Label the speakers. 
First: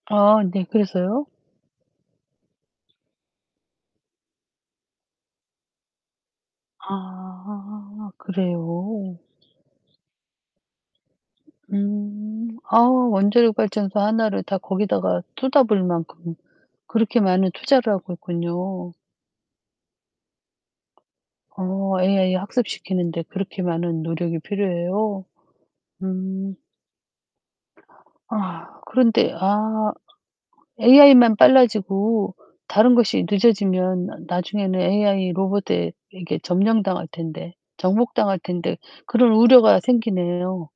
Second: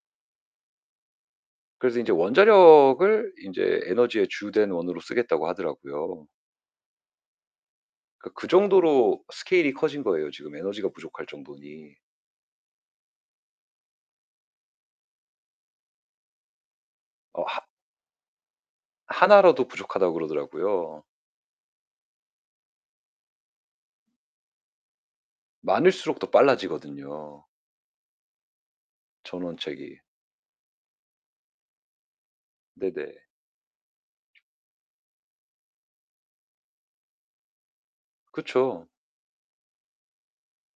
Speaker 1: 아 네. 그래서요?
Speaker 2: 그래서 인제 원자력을 인제 에너지의 주된 원으로 쓰겠다고 하더라고요.
Speaker 1: 아
Speaker 2: 그러니까 그
Speaker 1: 그래요?
Speaker 2: 정도로 스케일이 커진 거예요, 지금 에너지가 부족할 정도니.
Speaker 1: 음. 아 원자력 발전소 하나를 다 거기다가 쏟아부을 만큼 그렇게
Speaker 2: 어
Speaker 1: 많은
Speaker 2: 하
Speaker 1: 투자를 하고 있군요.
Speaker 2: 하나라도 부족하다고 그러더라고요.
Speaker 1: 어 AI 학습시키는 데 그렇게 많은 노력이 필요해요?
Speaker 2: 많을수록 더
Speaker 1: 음.
Speaker 2: 빨라지거든요
Speaker 1: 아휴. 그런데 아
Speaker 2: 전원책이.
Speaker 1: AI만 빨라지고 다른
Speaker 2: 네네.
Speaker 1: 것이 늦어지면 '나 나중에는 AI 로봇에 에게 점령당할 텐데, 정복당할 텐데.'
Speaker 2: 그쵸.
Speaker 1: 그런 우려가 생기네요.